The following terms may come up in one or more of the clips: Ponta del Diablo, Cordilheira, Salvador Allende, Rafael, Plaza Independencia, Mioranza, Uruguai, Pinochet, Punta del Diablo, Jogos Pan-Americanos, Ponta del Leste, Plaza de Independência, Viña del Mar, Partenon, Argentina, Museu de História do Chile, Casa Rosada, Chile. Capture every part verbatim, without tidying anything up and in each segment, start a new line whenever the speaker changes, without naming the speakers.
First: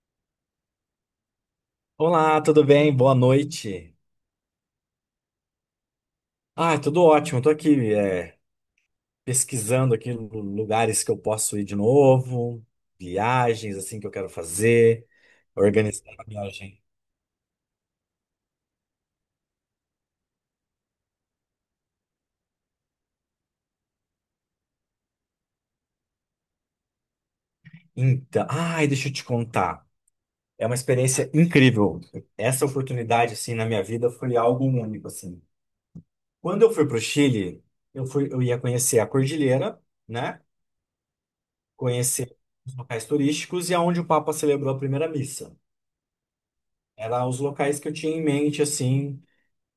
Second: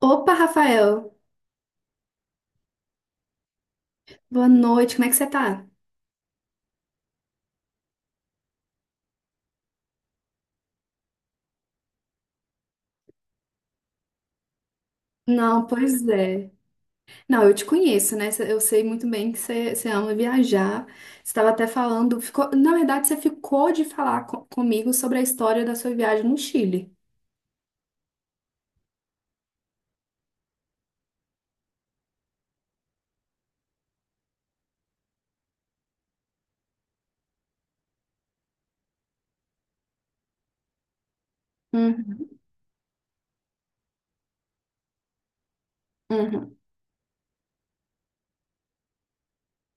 Opa, Rafael,
Olá, tudo bem? Boa noite.
boa noite, como é que você tá?
Ah, tudo ótimo. Estou aqui é, pesquisando aqui lu- lugares que eu posso ir de novo, viagens assim que eu quero fazer,
Não, pois
organizar a
é.
viagem.
Não, eu te conheço, né? Eu sei muito bem que você, você ama viajar. Você estava até falando, ficou, na verdade, você ficou de falar co- comigo sobre a história da sua viagem no Chile.
Então, ai, deixa eu te contar. É uma experiência incrível. Essa oportunidade assim na minha vida foi algo único assim. Quando eu fui para o Chile, eu fui, eu ia conhecer a cordilheira, né?
Uhum,
Conhecer os locais turísticos e aonde o Papa celebrou a primeira missa.
uhum.
Eram os locais que eu tinha em mente assim.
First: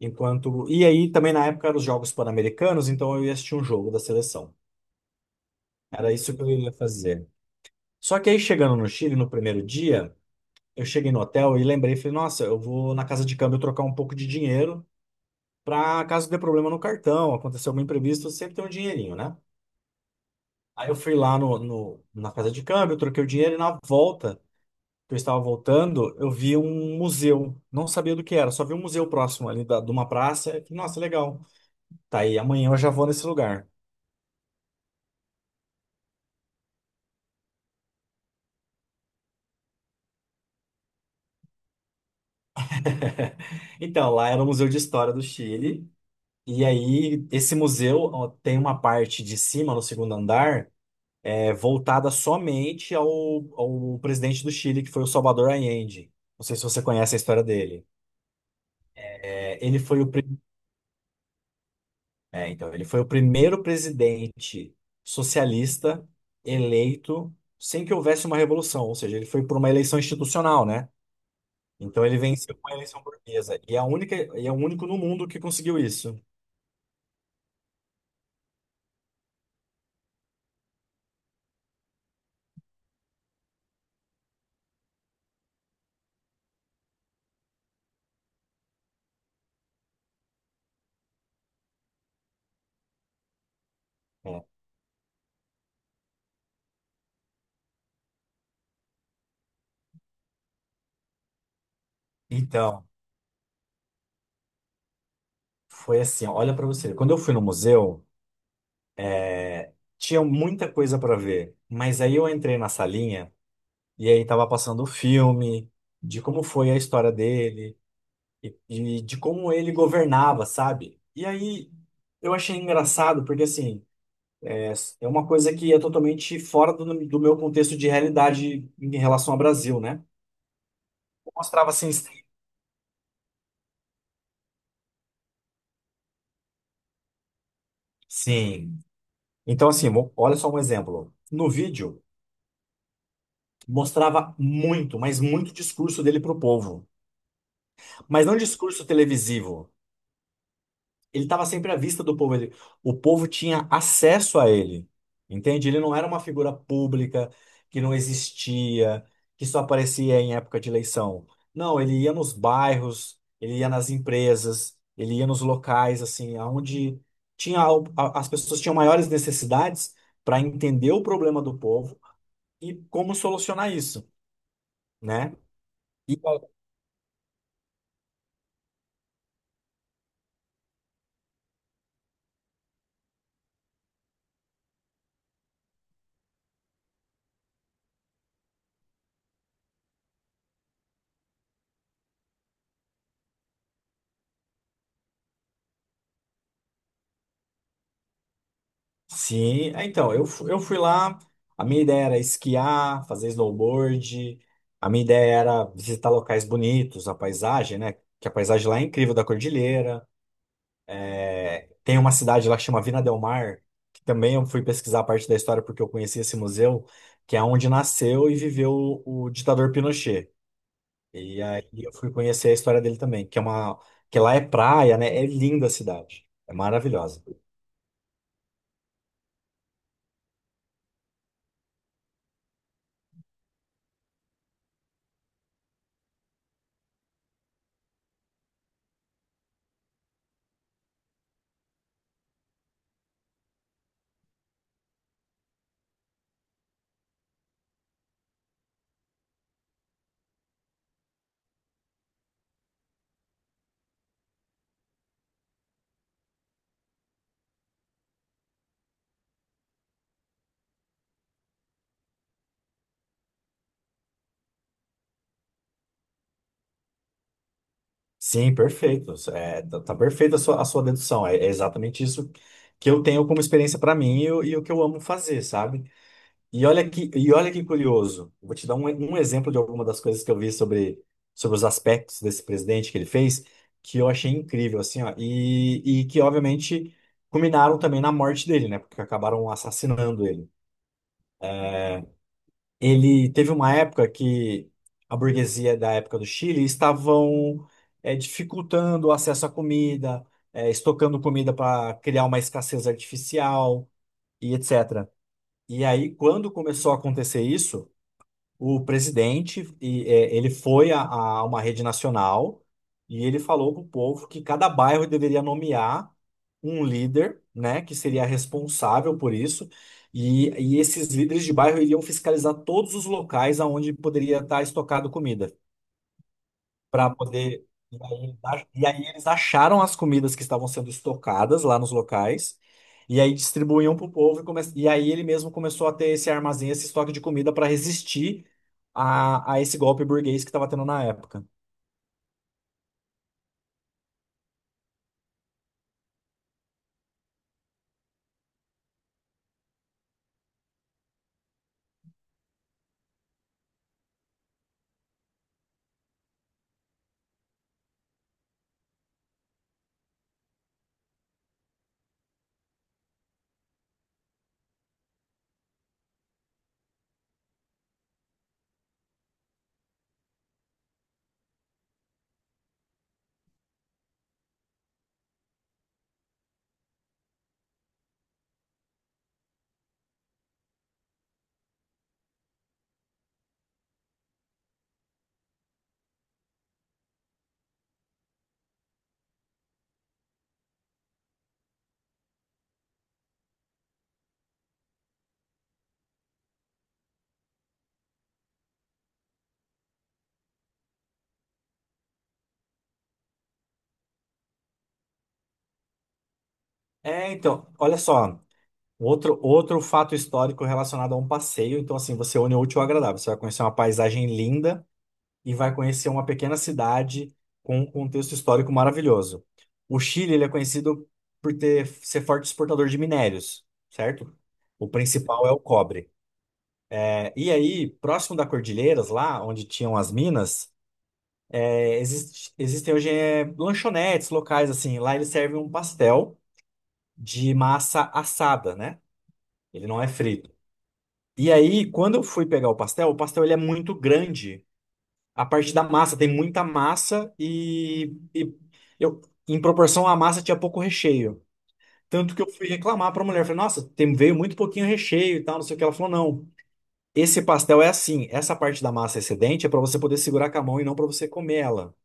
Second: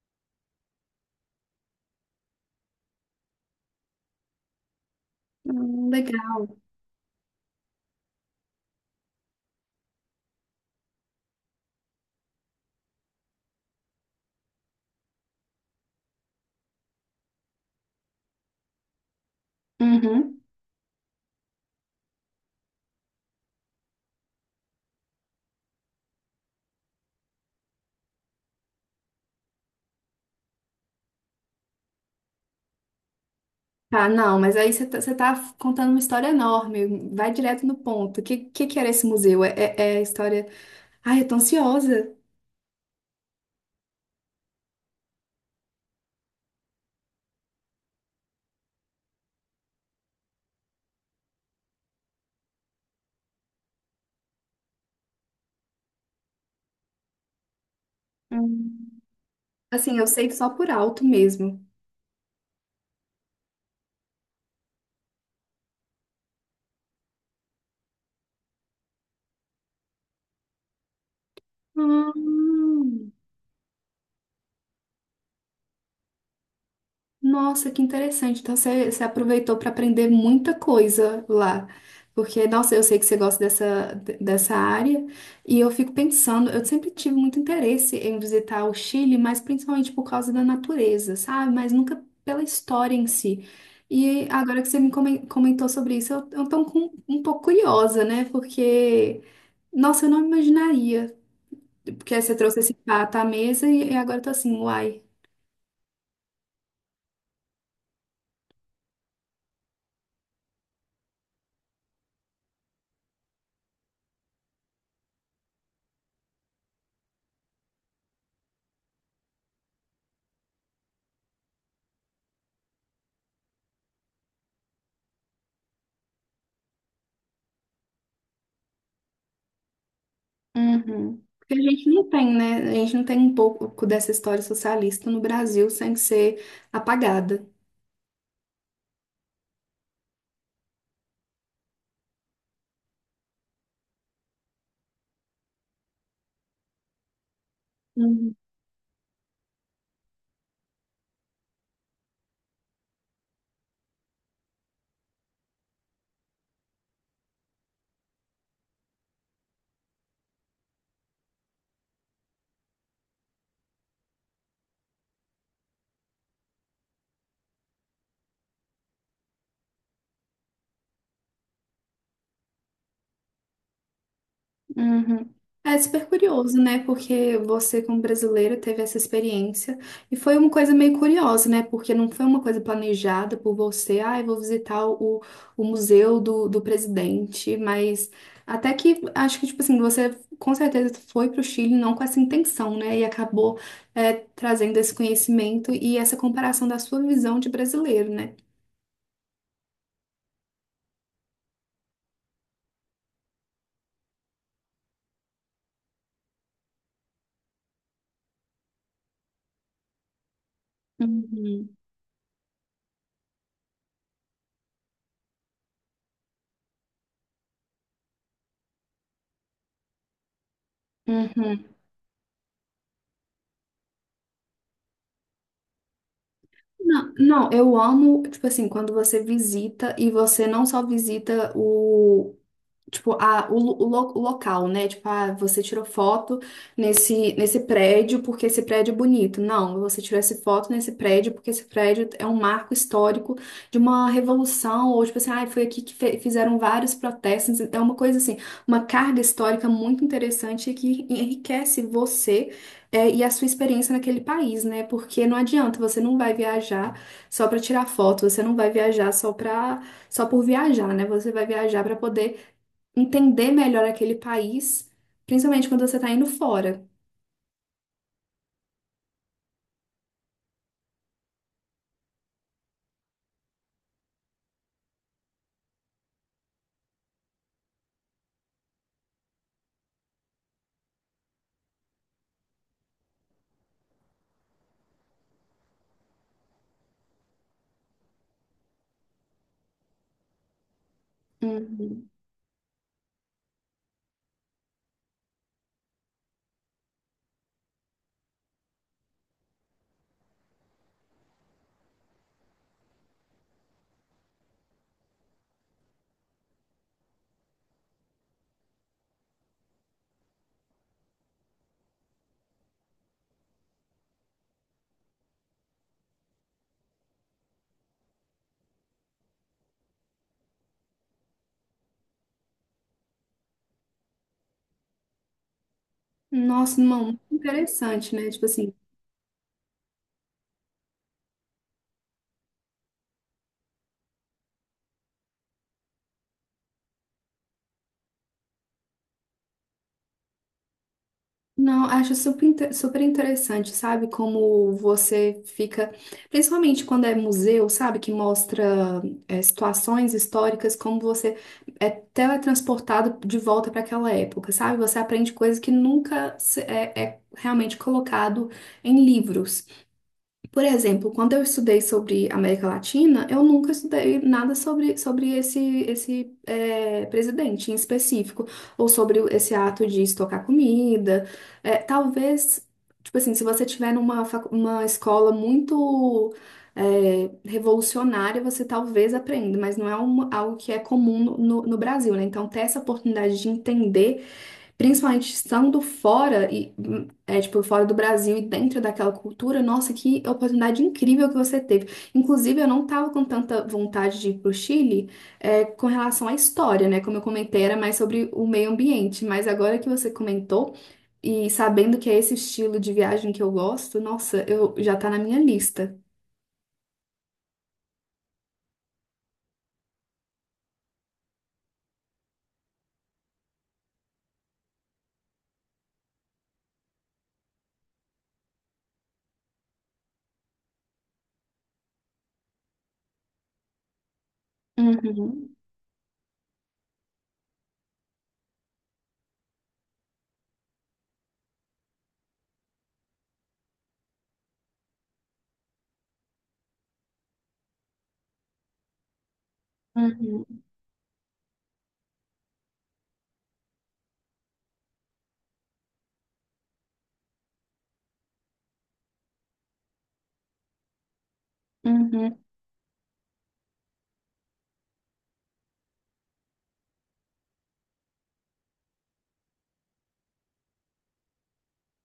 Enquanto. E aí também na época eram os Jogos Pan-Americanos, então eu ia assistir um jogo da seleção.
Hum,
Era isso que
legal.
eu ia fazer. Só que aí chegando no Chile no primeiro dia, eu cheguei no hotel e lembrei, falei, nossa, eu vou na casa de câmbio trocar um pouco de dinheiro para caso dê problema no cartão, acontecer algum imprevisto, sempre tem um dinheirinho, né?
Uhum.
Aí eu fui lá no, no- na casa de câmbio, troquei o dinheiro e na volta, que eu estava voltando, eu vi um museu. Não sabia do que era, só vi um museu próximo ali da, de uma praça. E falei, nossa, legal. Tá aí, amanhã eu já vou nesse lugar.
Tá, não, mas aí você tá, você tá contando uma história enorme. Vai direto no ponto. O que, que, que era esse museu? É, é, é a história. Ai, eu tô ansiosa.
Então, lá era o Museu de História do Chile. E aí, esse museu ó, tem uma parte de cima, no segundo andar, é, voltada somente ao, ao presidente do Chile, que foi o Salvador Allende. Não sei se você conhece a história dele.
Hum.
É, ele
Assim,
foi
eu
o,
sei
pri-
só por alto mesmo.
é, Então, ele foi o primeiro presidente socialista eleito sem que houvesse uma revolução, ou seja, ele foi por uma eleição institucional, né? Então ele venceu uma eleição
Hum.
burguesa. E é a única, e é o único no mundo que conseguiu isso.
Nossa, que interessante. Então você, você aproveitou para aprender muita coisa lá. Porque, nossa, eu sei que você gosta dessa, dessa área. E eu fico pensando, eu sempre tive muito interesse em visitar o Chile, mas principalmente por causa da natureza, sabe? Mas nunca pela história em si. E
É.
agora que você me comen- comentou sobre isso, eu, eu tô um com- um pouco curiosa, né? Porque, nossa, eu não imaginaria. Porque aí você trouxe esse
Então,
prato à mesa e, e agora eu tô assim, uai.
foi assim, ó, olha pra você. Quando eu fui no museu, é, tinha muita coisa pra ver, mas aí eu entrei na salinha e aí tava passando o filme de como foi a história dele e, e de como ele governava, sabe? E aí eu achei engraçado porque assim é, é uma coisa que é totalmente fora do, do meu contexto de realidade em relação ao Brasil, né?
Uhum. Porque a
Mostrava
gente
assim,
não tem, né? A gente não tem um pouco dessa história socialista no Brasil sem ser apagada.
sim. Então assim, mo- olha só um exemplo. No vídeo mostrava muito, mas muito discurso dele pro povo. Mas não discurso televisivo. Ele estava sempre à vista do povo. Ele, o povo tinha acesso a ele. Entende? Ele não era uma figura pública que não existia, que só aparecia em época de eleição. Não, ele ia nos bairros, ele ia nas empresas, ele ia nos locais, assim, aonde tinha, al- a- as pessoas tinham maiores necessidades para entender o problema do povo e como solucionar isso,
Uhum.
né?
É super curioso, né? Porque você, como brasileiro, teve essa experiência e foi uma coisa meio curiosa, né? Porque não foi uma coisa planejada por você, ah, eu vou visitar o, o museu do, do presidente, mas até que acho que, tipo assim, você com certeza foi para o Chile não com essa intenção, né? E acabou é, trazendo esse conhecimento e essa comparação da sua visão de brasileiro, né?
Sim, é, então, eu, fu- eu fui lá, a minha ideia era esquiar, fazer snowboard, a minha ideia era visitar locais bonitos, a paisagem, né? Que a paisagem lá é incrível da cordilheira. é,
Uhum.
Tem uma cidade lá que chama Vina del Mar, que também eu fui pesquisar a parte da história porque eu conheci esse museu, que é onde nasceu e viveu o ditador Pinochet. E
Uhum.
aí eu fui conhecer a história dele também, que é uma, que lá é praia, né? É linda a cidade, é
Não,
maravilhosa.
não, eu amo, tipo assim, quando você visita e você não só visita o. Tipo, a, o, lo- o lo- o local, né? Tipo, ah, você tirou foto nesse, nesse prédio porque esse prédio é bonito. Não, você tirou essa foto nesse prédio porque esse prédio é um marco histórico de uma revolução, ou tipo assim, ah, foi aqui que fe- fizeram vários protestos. É uma coisa assim, uma carga histórica muito interessante que enriquece você, é, e a sua experiência naquele país, né? Porque não adianta, você não vai viajar só para tirar foto, você não vai viajar só para só por viajar, né? Você vai viajar para poder entender melhor aquele país, principalmente quando você está indo fora.
Sim, perfeito. É, tá, tá perfeita a sua, a sua dedução. É, é exatamente isso que eu tenho como experiência para mim e, o e o que eu amo fazer, sabe? E olha que, e olha que curioso. Vou te dar um, um exemplo de alguma das coisas que eu vi sobre, sobre os aspectos desse presidente que ele fez, que eu achei incrível, assim, ó. E, e que, obviamente, culminaram também na morte dele, né? Porque acabaram assassinando ele.
Uhum.
Ele teve uma época que a burguesia da época do Chile estavam é, dificultando o acesso à comida, é, estocando comida para criar uma escassez artificial e et cetera. E aí, quando começou a acontecer isso, o presidente e, é, ele foi a, a uma rede nacional e ele falou para o povo que cada bairro deveria nomear um líder, né, que seria responsável por isso. E, e esses líderes de bairro iriam fiscalizar todos os locais aonde poderia estar estocado comida
Nossa, não,
para
muito
poder. E
interessante, né?
aí,
Tipo
a-
assim,
e aí eles acharam as comidas que estavam sendo estocadas lá nos locais, e aí distribuíam para o povo, e, come... e aí ele mesmo começou a ter esse armazém, esse estoque de comida para resistir a, a esse golpe burguês que estava tendo na época.
não, acho super, inte- super interessante, sabe? Como você fica, principalmente quando é museu, sabe? Que mostra é, situações históricas, como você é teletransportado de volta para aquela época, sabe? Você aprende coisas que nunca se- é, é realmente colocado em livros. Por exemplo, quando eu estudei sobre América Latina, eu nunca estudei nada sobre, sobre esse, esse eh, presidente em específico, ou sobre o- esse ato de estocar comida. Eh, talvez, tipo assim, se você tiver numa facu- uma escola muito eh, revolucionária, você talvez aprenda, mas não é uma- algo que é comum no, no no Brasil, né? Então, ter essa oportunidade de entender. Principalmente estando fora e hum, é tipo fora do Brasil e dentro daquela cultura, nossa, que oportunidade incrível que você teve. Inclusive, eu não tava com tanta vontade de ir pro Chile, é, com relação à história, né? Como eu comentei, era mais sobre o meio ambiente, mas agora que você comentou e sabendo que é esse estilo de viagem que eu gosto, nossa, eu já tá na minha lista.
É, então, olha só, outro, outro fato histórico relacionado a um passeio, então assim, você une o útil ao agradável, você vai conhecer uma paisagem linda, e vai conhecer uma pequena cidade com um contexto histórico maravilhoso. O Chile, ele é conhecido por ter, ser forte exportador de minérios, certo? O principal é
Uhum,
o cobre. É, e aí, próximo da Cordilheiras, lá onde tinham as minas, é, existe- existem hoje é, lanchonetes locais, assim. Lá eles servem um pastel de massa assada, né? Ele não é frito.
uhum,
E aí, quando eu fui pegar o pastel, o pastel ele é muito grande. A parte da massa, tem muita massa e, e eu, em proporção à massa tinha pouco recheio. Tanto
uhum,
que eu fui reclamar para a mulher, falei, nossa, tem, veio muito pouquinho recheio e tal, não sei o que. Ela falou, não, esse pastel é assim, essa parte da massa excedente é para você poder segurar com a mão e não para você comer ela.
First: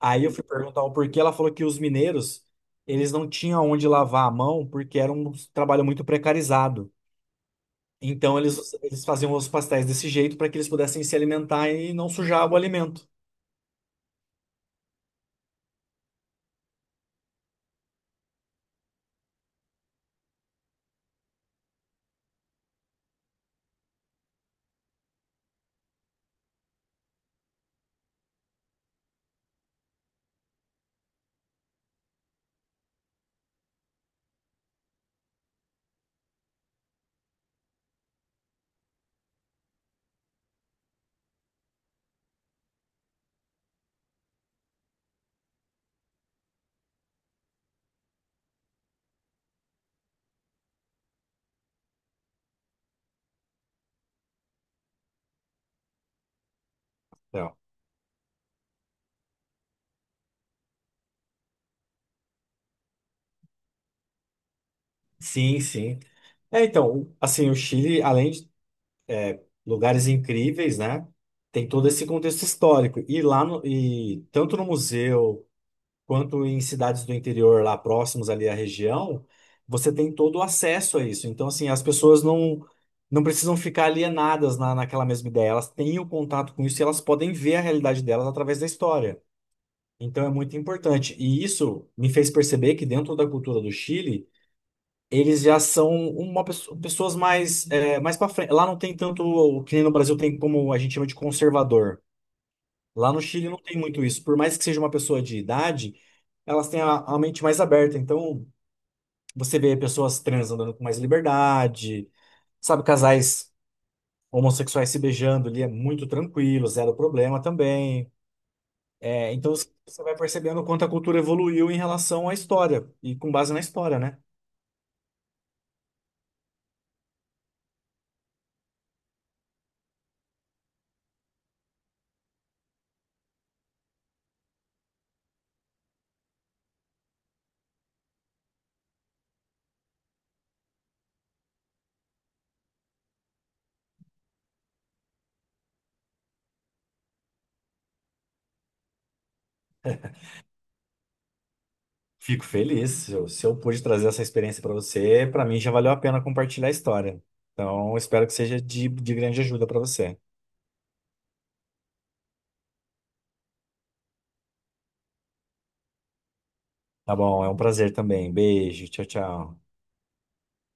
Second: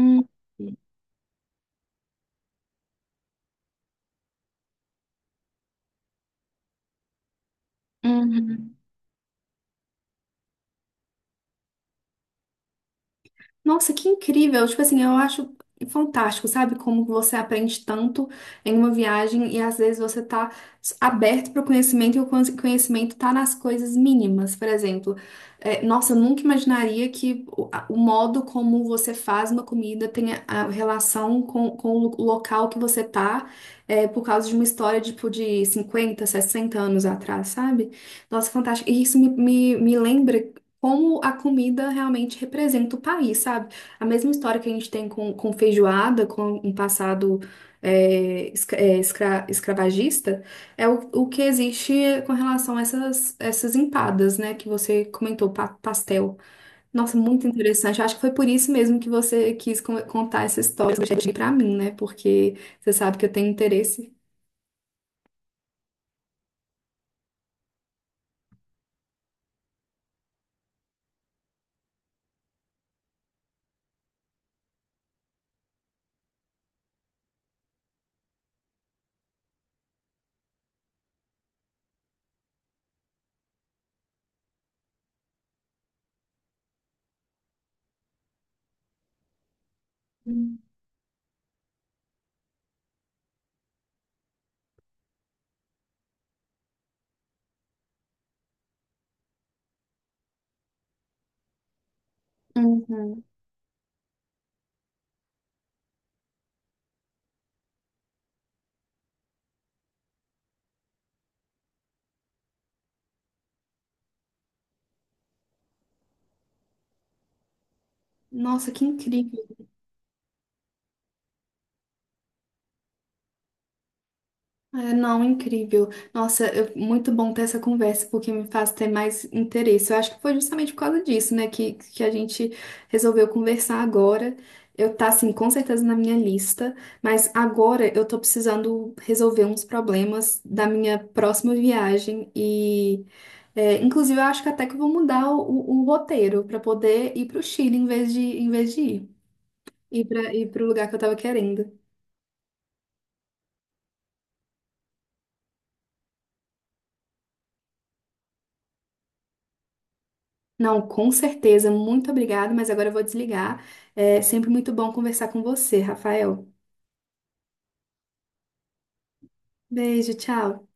Aí eu fui perguntar o porquê, ela falou que os mineiros, eles não tinham onde lavar a mão porque era um trabalho muito precarizado. Então eles,
uhum.
eles faziam os pastéis desse jeito para que eles pudessem se alimentar e não sujar o alimento.
Nossa, que incrível! Tipo assim, eu acho fantástico, sabe? Como você aprende tanto em uma viagem e às vezes você tá aberto para o conhecimento e o conhe- conhecimento tá nas coisas mínimas. Por exemplo, é, nossa, eu nunca imaginaria que o, a- o modo como você faz uma comida tenha a relação com, com o lo- local que você tá, é, por causa de uma história tipo de cinquenta sessenta anos atrás, sabe? Nossa, fantástico. E isso me, me, me lembra como a comida realmente representa o país, sabe? A mesma história que a gente tem com, com feijoada, com um passado é, escra- é, escra- escravagista, é o, o que existe com relação a essas, essas empadas, né? Que você comentou, pa- pastel. Nossa, muito interessante. Eu acho que foi por isso mesmo que você quis con- contar essa história para mim, né? Porque você sabe que eu tenho interesse.
Sim, sim. É, então, assim, o Chile, além de lugares incríveis, né, tem todo esse contexto histórico. E lá no, e tanto no museu quanto em cidades do interior lá próximos ali à região, você tem todo o acesso a isso. Então, assim, as pessoas não não precisam ficar alienadas na, naquela mesma ideia. Elas têm o contato com isso e elas podem ver a realidade delas através da história. Então, é muito importante. E isso me fez perceber que dentro da cultura do Chile eles já são uma pesso- pessoas mais é, mais para frente. Lá não tem tanto o que nem no Brasil tem como a gente chama de conservador. Lá no
Uhum.
Chile não tem muito isso. Por mais que seja uma pessoa de idade, elas têm a, a mente mais aberta. Então você vê pessoas trans andando com mais liberdade, sabe, casais homossexuais se beijando ali é muito tranquilo, zero problema também.
Nossa, que
É, então
incrível.
você vai percebendo o quanto a cultura evoluiu em relação à história e com base na história, né?
É, não, incrível. Nossa, eu- muito bom ter essa conversa, porque me faz ter mais interesse. Eu acho que foi justamente por causa disso, né, que, que a gente resolveu conversar agora. Eu tá, assim, com certeza na minha lista, mas agora eu tô precisando resolver uns problemas da minha próxima viagem e, é, inclusive, eu acho que até que eu vou mudar o, o roteiro para poder ir pro Chile em vez de, em vez de ir, ir para ir pro lugar que eu tava querendo.
Fico feliz. Se eu, se eu pude trazer essa experiência para você, para mim já valeu a pena compartilhar a história. Então, espero que seja de, de grande ajuda para você.
Não, com certeza. Muito obrigada, mas agora eu vou desligar. É sempre muito bom conversar com você, Rafael.
Tá bom, é um prazer também. Beijo, tchau, tchau.
Beijo, tchau.